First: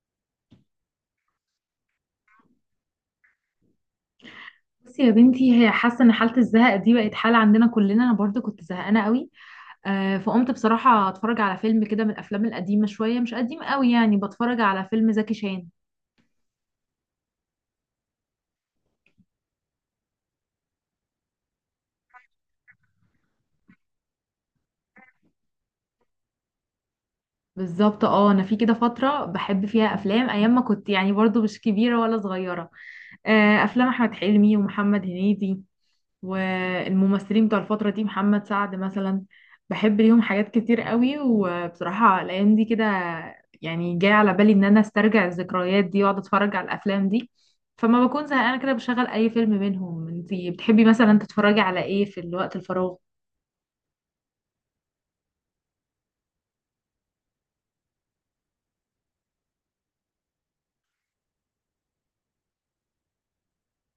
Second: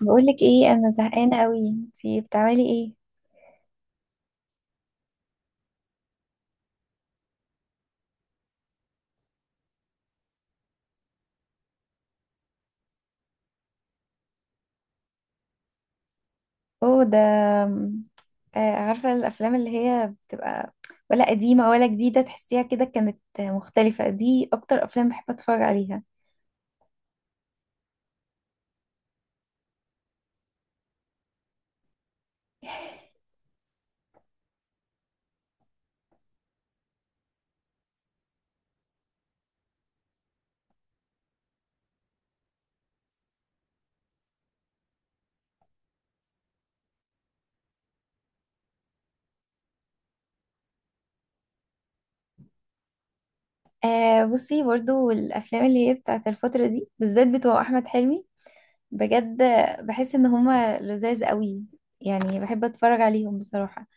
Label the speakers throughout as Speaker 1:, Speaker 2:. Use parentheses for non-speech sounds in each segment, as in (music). Speaker 1: بقولك ايه، انا زهقانه قوي. انتي بتعملي ايه؟
Speaker 2: بصي يا بنتي، هي حاسه ان حاله الزهق دي بقت حاله عندنا كلنا. انا برضو كنت زهقانه قوي. فقمت بصراحه اتفرج على فيلم كده من الافلام القديمه شويه، مش قديم قوي يعني، بتفرج على فيلم زكي شان.
Speaker 1: اوه ده. آم، عارفه الافلام اللي هي بتبقى ولا قديمه ولا جديده، تحسيها كده كانت مختلفه؟ دي اكتر افلام بحب اتفرج عليها.
Speaker 2: بالظبط، اه انا في كده فتره بحب فيها افلام ايام ما كنت يعني برضو مش كبيره ولا صغيره. افلام احمد حلمي ومحمد هنيدي، والممثلين بتوع الفترة دي محمد سعد مثلا. بحب ليهم حاجات كتير قوي، وبصراحة الأيام دي كده يعني جاي على بالي إن أنا أسترجع الذكريات دي وأقعد أتفرج على الأفلام دي، فما بكون زهقانة كده بشغل أي فيلم منهم. انتي بتحبي مثلا تتفرجي على إيه في الوقت الفراغ؟
Speaker 1: آه، بصي، برضو الافلام اللي هي بتاعت الفتره دي بالذات بتوع احمد حلمي، بجد بحس ان هما لذاذ قوي، يعني بحب اتفرج عليهم بصراحه.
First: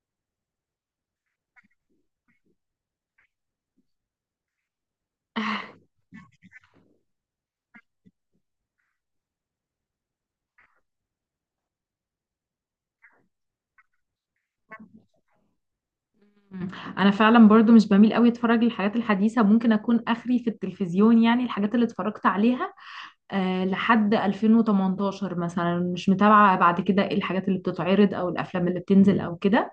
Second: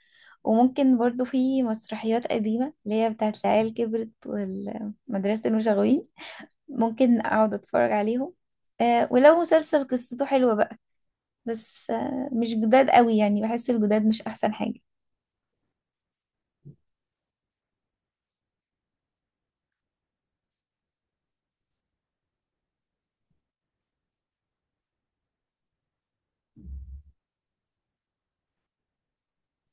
Speaker 1: وممكن برضو في مسرحيات قديمه اللي هي بتاعت العيال كبرت والمدرسه المشاغبين، ممكن اقعد اتفرج عليهم. آه، ولو مسلسل قصته حلوة بقى، بس آه مش جداد قوي، يعني بحس الجداد مش احسن حاجة.
Speaker 2: مم. انا فعلا برضو مش بميل قوي اتفرج للحاجات الحديثه، ممكن اكون اخري في التلفزيون يعني الحاجات اللي اتفرجت عليها لحد 2018 مثلا. مش متابعة بعد كده ايه الحاجات اللي بتتعرض او الافلام اللي بتنزل او كده،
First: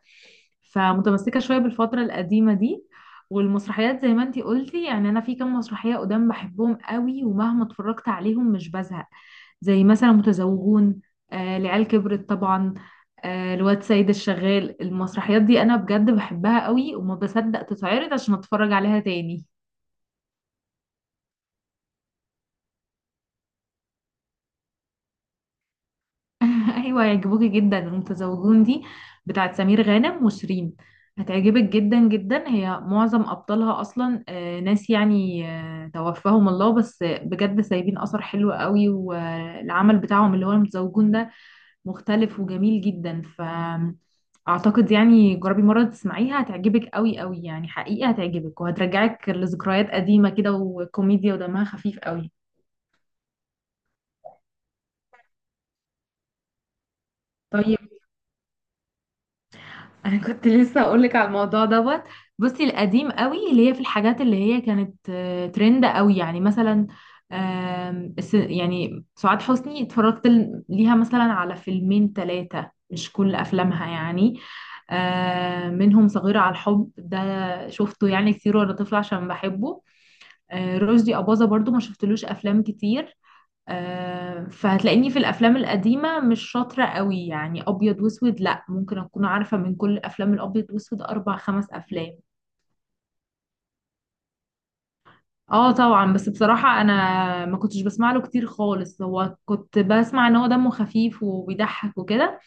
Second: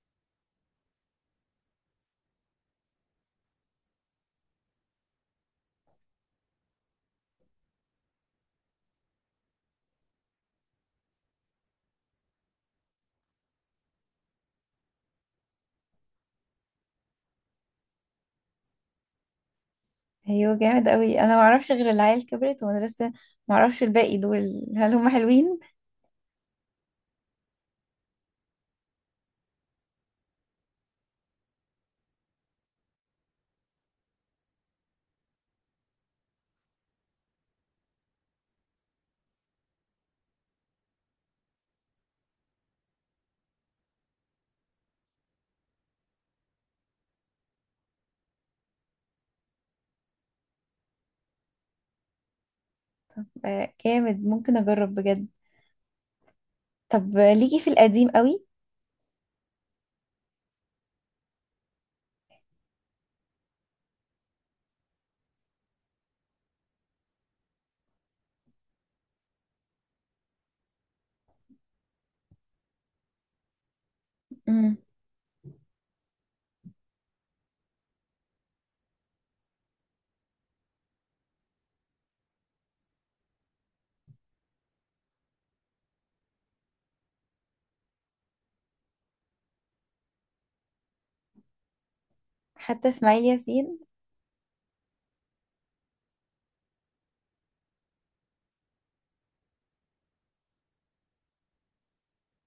Speaker 2: فمتمسكة شوية بالفترة القديمة دي. والمسرحيات زي ما انتي قلتي، يعني انا في كام مسرحية قدام بحبهم قوي ومهما اتفرجت عليهم مش بزهق، زي مثلا متزوجون، العيال كبرت طبعا، الواد سيد الشغال. المسرحيات دي انا بجد بحبها قوي، وما بصدق تتعرض عشان اتفرج عليها تاني.
Speaker 1: ايوه جامد قوي، انا ما اعرفش غير العيال كبرت ومدرسة، ما اعرفش الباقي دول هل هم حلوين.
Speaker 2: (laughs) ايوه هيعجبوكي جدا. المتزوجون دي بتاعت سمير غانم وشيرين، هتعجبك جدا جدا. هي معظم ابطالها اصلا ناس يعني توفاهم الله، بس بجد سايبين اثر حلو قوي. والعمل بتاعهم اللي هو المتزوجون ده مختلف وجميل جدا، فاعتقد يعني جربي مره تسمعيها، هتعجبك قوي قوي يعني، حقيقه هتعجبك وهترجعك لذكريات قديمه كده، وكوميديا ودمها خفيف قوي.
Speaker 1: آه جامد، ممكن اجرب بجد. طب ليكي في
Speaker 2: طيب،
Speaker 1: القديم قوي؟
Speaker 2: انا كنت لسه اقولك على الموضوع دوت. بصي، القديم قوي اللي هي في الحاجات اللي هي كانت ترند قوي، يعني مثلا يعني سعاد حسني اتفرجت ليها مثلا على فيلمين ثلاثة، مش كل افلامها يعني.
Speaker 1: امم.
Speaker 2: منهم صغيرة على الحب، ده شفته يعني كتير وانا طفلة عشان بحبه. رشدي أباظة برضو ما شفتلوش افلام كتير. فهتلاقيني في الافلام القديمه مش شاطره قوي يعني. ابيض واسود لا، ممكن اكون عارفه من كل الافلام الابيض واسود اربع خمس افلام.
Speaker 1: حتى اسماعيل ياسين.
Speaker 2: اه طبعا، بس بصراحه انا ما كنتش بسمع له كتير خالص. هو كنت بسمع ان هو دمه خفيف وبيضحك وكده،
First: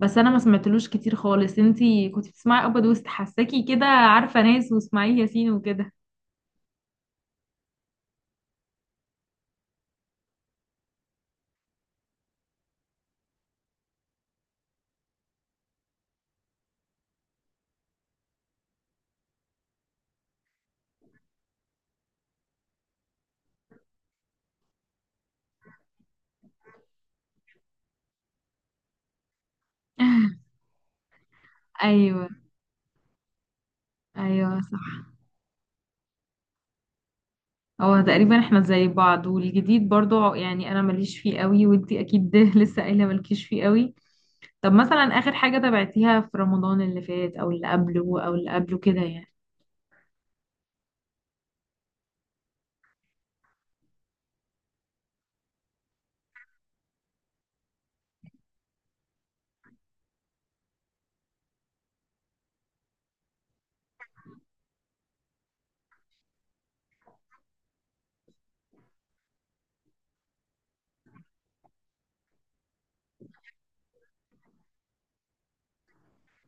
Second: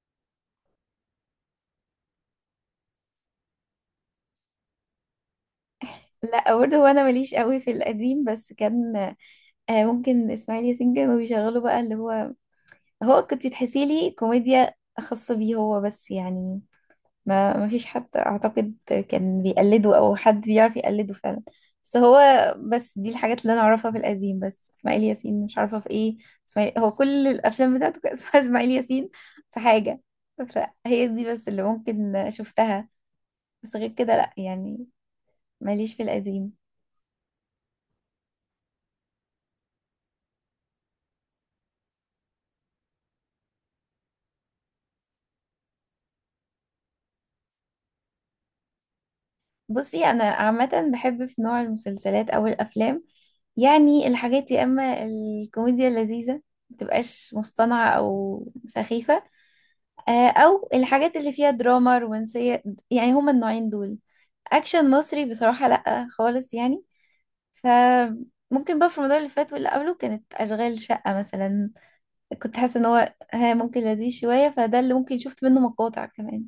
Speaker 2: بس انا ما سمعتلوش كتير خالص. انتي كنت بتسمعي ابيض واسود؟ حساكي كده عارفه ناس واسماعيل ياسين وكده.
Speaker 1: لا برضه، هو انا ماليش قوي في القديم، بس كان آه ممكن اسماعيل ياسين كانوا بيشغلوا بقى اللي هو، هو كنت تحسي لي كوميديا خاصة بيه هو بس، يعني ما فيش حد اعتقد كان بيقلده او حد بيعرف يقلده فعلا. بس هو، بس دي الحاجات اللي انا اعرفها في القديم، بس اسماعيل ياسين مش عارفه في ايه. اسماعيل هو كل الافلام بتاعته كان اسمها (laughs) اسماعيل ياسين في حاجه.
Speaker 2: (laughs)
Speaker 1: فهي دي بس اللي ممكن
Speaker 2: ايوه.
Speaker 1: شفتها، بس غير كده لا
Speaker 2: ايوه صح،
Speaker 1: يعني، ماليش في القديم.
Speaker 2: هو تقريبا احنا زي بعض، والجديد برضو يعني انا ماليش فيه قوي، وانتي اكيد (laughs) ده لسه قايله مالكيش فيه قوي. طب مثلا اخر حاجه تابعتيها في رمضان اللي فات او اللي قبله او اللي قبله كده يعني؟
Speaker 1: بصي انا عامه بحب في نوع المسلسلات او الافلام، يعني الحاجات يا اما الكوميديا اللذيذه، متبقاش مصطنعه او سخيفه، او الحاجات اللي فيها دراما رومانسية، يعني هما النوعين دول. اكشن مصري بصراحة لا خالص يعني. فممكن بقى في رمضان اللي فات واللي قبله كانت اشغال شقة مثلا، كنت حاسة ان هو ها ممكن لذيذ شوية، فده اللي ممكن شفت منه مقاطع كمان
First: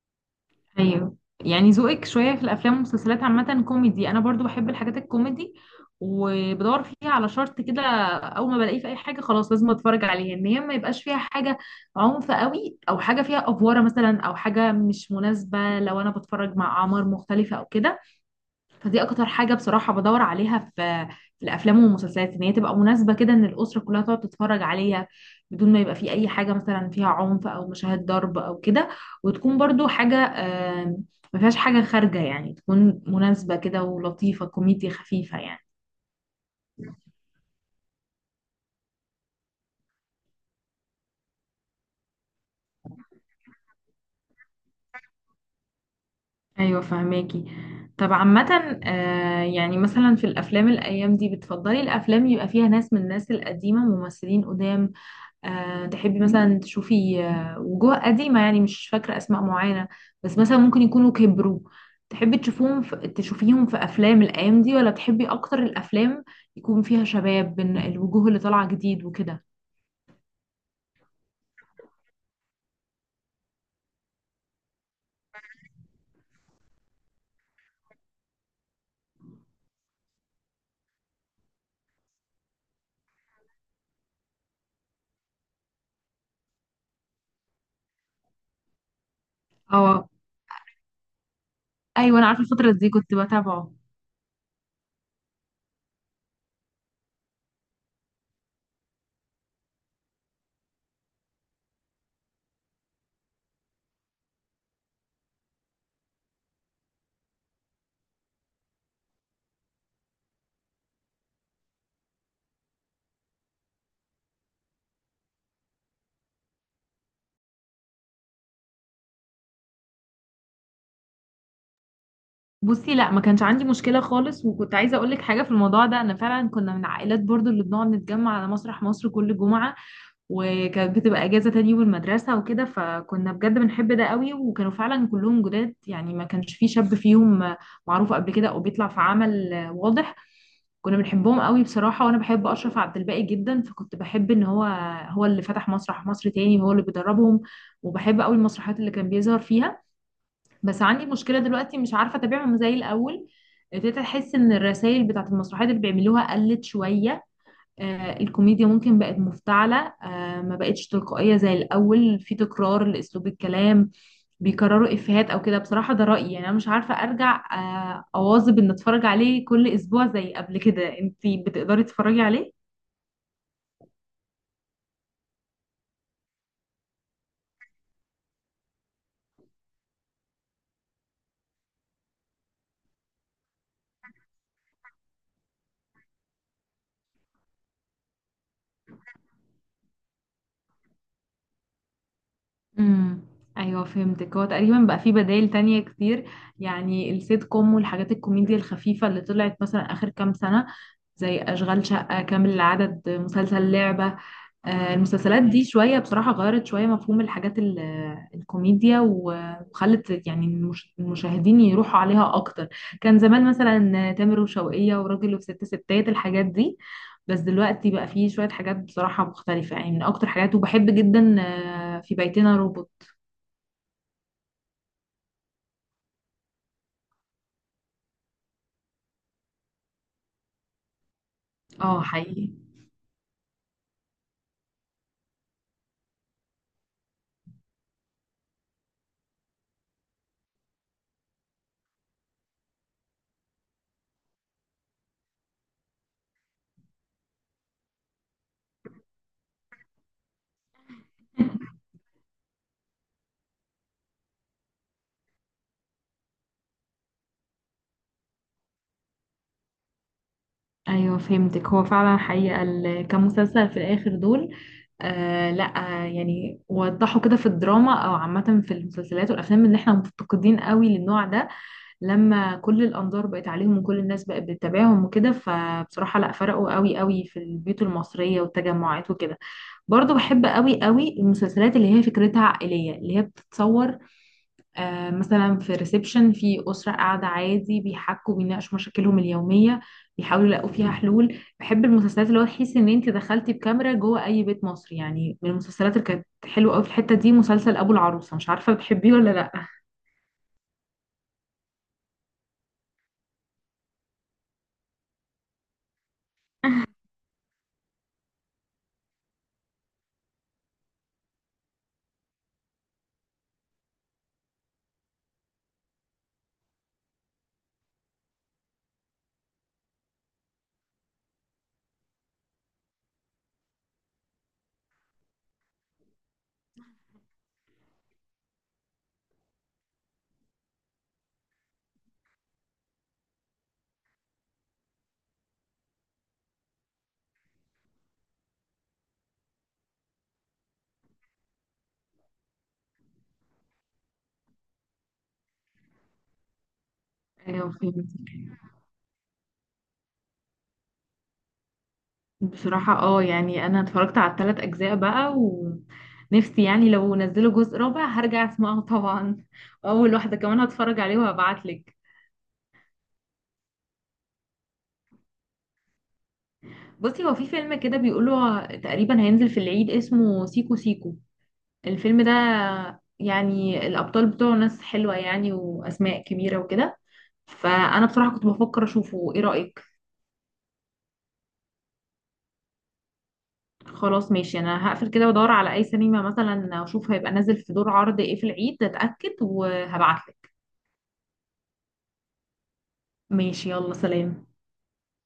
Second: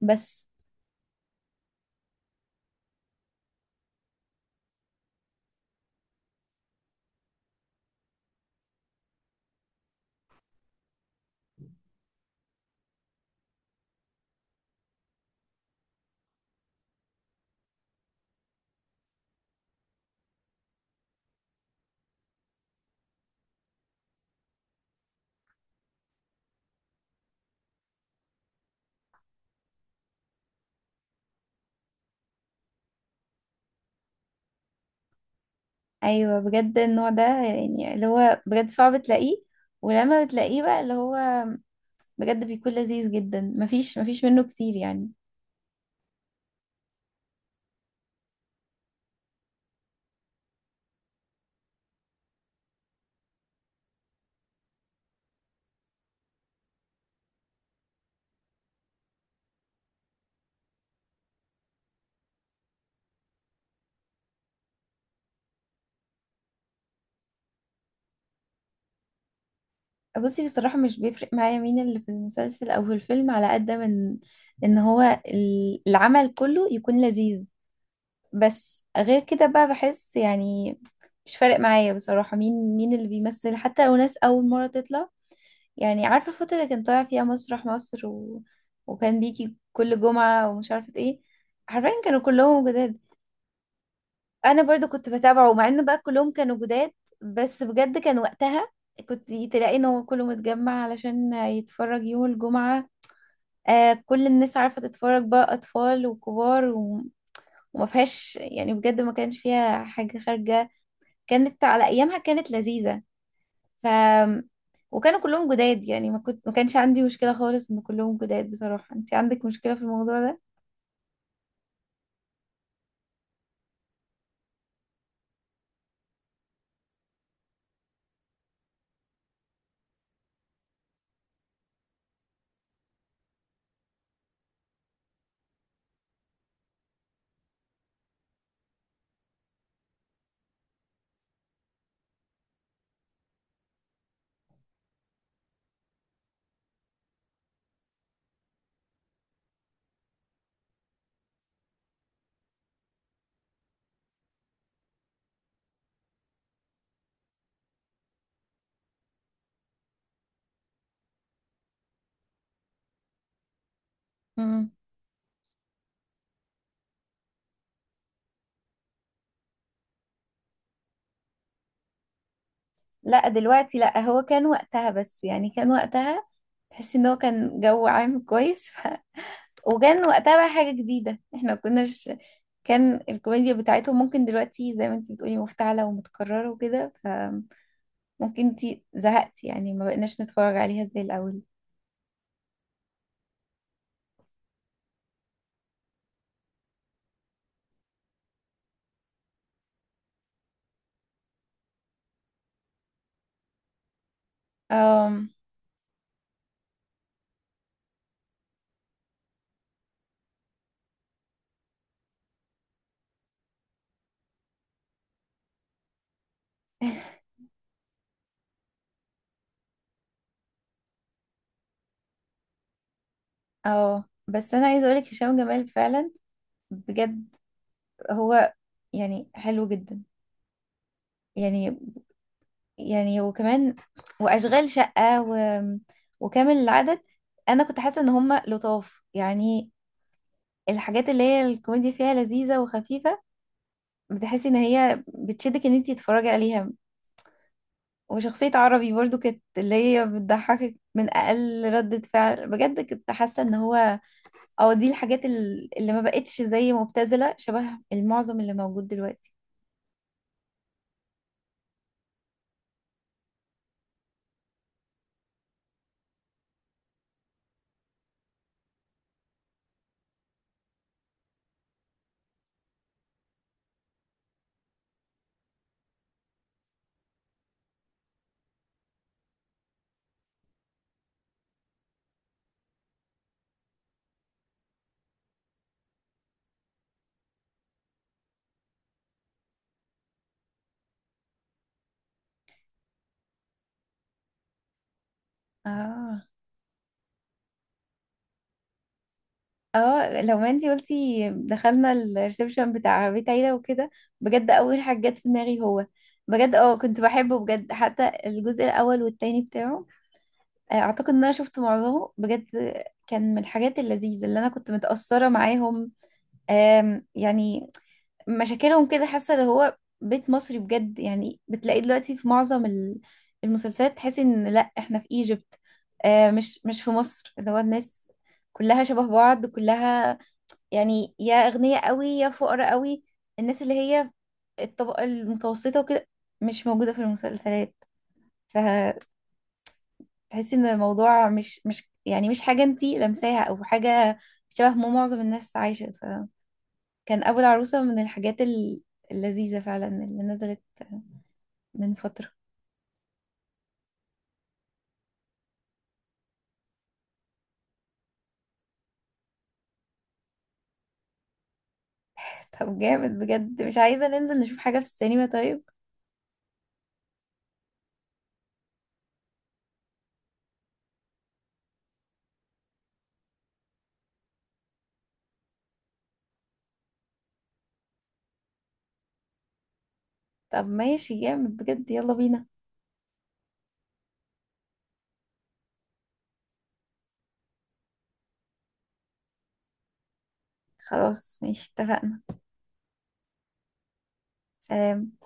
Speaker 1: بس.
Speaker 2: ايوه، يعني ذوقك شويه في الافلام والمسلسلات عامه كوميدي. انا برضو بحب الحاجات الكوميدي، وبدور فيها على شرط كده: اول ما بلاقيه في اي حاجه خلاص لازم اتفرج عليها، ان هي ما يبقاش فيها حاجه عنف قوي او حاجه فيها افوره مثلا، او حاجه مش مناسبه لو انا بتفرج مع اعمار مختلفه او كده. فدي اكتر حاجة بصراحة بدور عليها في في الافلام والمسلسلات، ان هي تبقى مناسبة كده ان الاسرة كلها تقعد تتفرج عليها، بدون ما يبقى في اي حاجة مثلا فيها عنف او مشاهد ضرب او كده. وتكون برضو حاجة ما فيهاش حاجة خارجة، يعني تكون مناسبة كده ولطيفة، كوميديا خفيفة يعني.
Speaker 1: ايوه بجد النوع ده يعني اللي هو بجد صعب تلاقيه، ولما بتلاقيه بقى اللي هو بجد بيكون لذيذ جدا. مفيش منه كتير يعني.
Speaker 2: ايوه فهماكي. طب عامة يعني مثلا في الافلام الايام دي، بتفضلي الافلام يبقى فيها ناس من الناس القديمة، ممثلين قدام، تحبي مثلا تشوفي وجوه قديمة، يعني مش فاكرة أسماء معينة بس مثلا ممكن يكونوا كبروا، تحبي تشوفوهم في تشوفيهم في أفلام الأيام دي؟ ولا بتحبي أكتر الأفلام يكون فيها شباب بين الوجوه اللي طالعة جديد وكده؟
Speaker 1: بصي بصراحة مش بيفرق معايا مين اللي في المسلسل أو في الفيلم، على قد من إن هو العمل كله يكون لذيذ. بس غير كده بقى بحس يعني مش فارق معايا بصراحة مين اللي بيمثل، حتى لو ناس أول مرة تطلع. يعني عارفة الفترة اللي كان طالع فيها مسرح مصر وكان بيجي كل
Speaker 2: اه،
Speaker 1: جمعة ومش عارفة إيه؟ حرفيا
Speaker 2: أيوة
Speaker 1: كانوا
Speaker 2: أنا عارفة
Speaker 1: كلهم
Speaker 2: الفترة دي،
Speaker 1: جداد.
Speaker 2: كنت بتابعه.
Speaker 1: انا برضو كنت بتابعه مع انه بقى كلهم كانوا جداد، بس بجد كان وقتها كنت تلاقي ان هو كله متجمع علشان يتفرج يوم الجمعة. آه، كل الناس عارفة تتفرج بقى، اطفال وكبار وما فيهاش يعني، بجد ما كانش فيها حاجة خارجة، كانت على ايامها كانت لذيذة. ف وكانوا كلهم جداد، يعني ما كانش عندي مشكلة خالص ان كلهم جداد. بصراحة انت عندك مشكلة في الموضوع
Speaker 2: بصي، لا ما كانش عندي مشكلة خالص، وكنت عايزة أقولك حاجة في الموضوع ده. أنا فعلا كنا من عائلات برضو اللي بنقعد نتجمع على مسرح مصر كل جمعة، وكانت بتبقى اجازه تاني يوم المدرسه وكده، فكنا بجد بنحب ده قوي. وكانوا فعلا كلهم جداد يعني ما كانش في شاب فيهم معروف قبل كده او بيطلع في عمل واضح. كنا بنحبهم قوي بصراحه، وانا بحب اشرف عبد الباقي جدا، فكنت بحب ان هو، هو اللي فتح مسرح مصر تاني، هو اللي بيدربهم، وبحب قوي المسرحيات اللي كان بيظهر فيها. بس عندي مشكله دلوقتي مش عارفه اتابعهم زي الاول. ابتديت احس ان الرسائل بتاعت المسرحيات اللي بيعملوها قلت شويه، الكوميديا ممكن بقت مفتعلة، ما بقتش تلقائية زي الأول، في تكرار لأسلوب الكلام،
Speaker 1: ده؟
Speaker 2: بيكرروا إفيهات أو كده. بصراحة ده رأيي، يعني أنا مش عارفة أرجع أواظب إن أتفرج عليه كل أسبوع زي قبل كده. أنتي بتقدري تتفرجي عليه؟
Speaker 1: لا دلوقتي لا، هو كان وقتها، بس يعني كان وقتها تحس ان هو كان جو عام كويس (laughs) وكان وقتها بقى حاجة جديدة احنا ما كناش، كان الكوميديا بتاعتهم ممكن دلوقتي زي ما انت بتقولي مفتعلة ومتكررة وكده، فممكن انت زهقتي، يعني ما بقناش نتفرج عليها زي الأول.
Speaker 2: امم ايوه فهمتك. هو تقريبا بقى في بدائل تانية كتير، يعني السيت كوم والحاجات الكوميديا الخفيفة اللي طلعت مثلا آخر كام سنة، زي أشغال شقة، كامل العدد، مسلسل لعبة،
Speaker 1: أم...
Speaker 2: المسلسلات دي شوية بصراحة غيرت شوية مفهوم الحاجات الكوميديا وخلت يعني المشاهدين يروحوا عليها أكتر. كان زمان مثلا تامر وشوقية وراجل وست ستات الحاجات دي،
Speaker 1: (laughs)
Speaker 2: بس دلوقتي بقى فيه شوية حاجات بصراحة مختلفة يعني. من أكتر حاجات وبحب جدا في بيتنا روبوت.
Speaker 1: اه بس انا عايزه اقولك هشام جمال فعلا بجد هو، يعني حلو جدا يعني،
Speaker 2: اه حقيقي.
Speaker 1: يعني وكمان واشغال شقه وكامل العدد، انا كنت حاسه ان هم لطاف يعني. الحاجات اللي هي الكوميديا فيها لذيذه وخفيفه، بتحسي ان هي بتشدك ان انتي تتفرجي عليها. وشخصيه عربي برضو كانت اللي هي بتضحكك من اقل ردة فعل، بجد كنت حاسه ان هو اه دي الحاجات اللي ما بقتش زي مبتذله شبه المعظم اللي موجود دلوقتي.
Speaker 2: ايوه فهمتك، هو فعلا حقيقة كمسلسل في الاخر دول، آه لا آه يعني وضحوا كده في الدراما او عامة في المسلسلات والافلام ان احنا مفتقدين قوي للنوع ده. لما كل الانظار بقت عليهم وكل الناس بقت بتتابعهم وكده، فبصراحة لا، فرقوا قوي قوي في البيوت المصرية والتجمعات وكده. برضو بحب قوي قوي المسلسلات اللي هي فكرتها عائلية، اللي هي بتتصور مثلا في ريسبشن، في أسرة قاعدة عادي بيحكوا بيناقشوا مشاكلهم اليومية، بيحاولوا يلاقوا فيها حلول. بحب المسلسلات اللي هو تحسي ان انت دخلتي بكاميرا جوه اي بيت مصري يعني. من المسلسلات اللي
Speaker 1: اه.
Speaker 2: كانت حلوة قوي في الحتة دي مسلسل ابو العروسة، مش عارفة بتحبيه ولا لا؟
Speaker 1: اه لو ما انتي قلتي دخلنا الريسبشن بتاع بيت عيلة وكده، بجد اول حاجة جت في دماغي هو بجد اه، كنت بحبه بجد، حتى الجزء الاول والتاني بتاعه. اعتقد ان انا شفت معظمه بجد، كان من الحاجات اللذيذة اللي انا كنت متأثرة معاهم. يعني مشاكلهم كده حاسة اللي هو بيت مصري بجد، يعني بتلاقيه دلوقتي في معظم المسلسلات تحسي ان لا احنا في ايجيبت، مش في مصر. اللي هو الناس كلها شبه بعض كلها، يعني يا أغنياء قوي يا فقراء قوي. الناس اللي هي الطبقة المتوسطة وكده مش موجودة في المسلسلات، فتحسي ان الموضوع مش يعني مش حاجة انتي لمساها او حاجة شبه ما معظم الناس عايشة. فكان أبو
Speaker 2: ايوه
Speaker 1: العروسة من
Speaker 2: فهمت.
Speaker 1: الحاجات اللذيذة فعلا اللي نزلت من فترة.
Speaker 2: بصراحة اه، يعني انا اتفرجت على الثلاث اجزاء بقى، ونفسي يعني لو نزلوا جزء رابع هرجع اسمعه (laughs) طبعا، واول واحدة كمان هتفرج عليه وهبعتلك.
Speaker 1: (laughs) طب جامد بجد، مش عايزة ننزل نشوف حاجة في السينما؟ طيب،
Speaker 2: بصي، هو في فيلم كده بيقولوا تقريبا هينزل في العيد اسمه سيكو سيكو. الفيلم ده يعني الأبطال بتوعه ناس حلوة يعني، وأسماء كبيرة وكده، فأنا بصراحة كنت بفكر أشوفه. إيه رأيك؟
Speaker 1: طب ماشي جامد بجد، يلا بينا.
Speaker 2: خلاص ماشي، أنا هقفل كده وأدور على أي سينما مثلا أشوف هيبقى نازل في دور عرض إيه في العيد، أتأكد وهبعتلك.
Speaker 1: خلاص ماشي اتفقنا.
Speaker 2: ماشي، يلا سلام.
Speaker 1: سلام.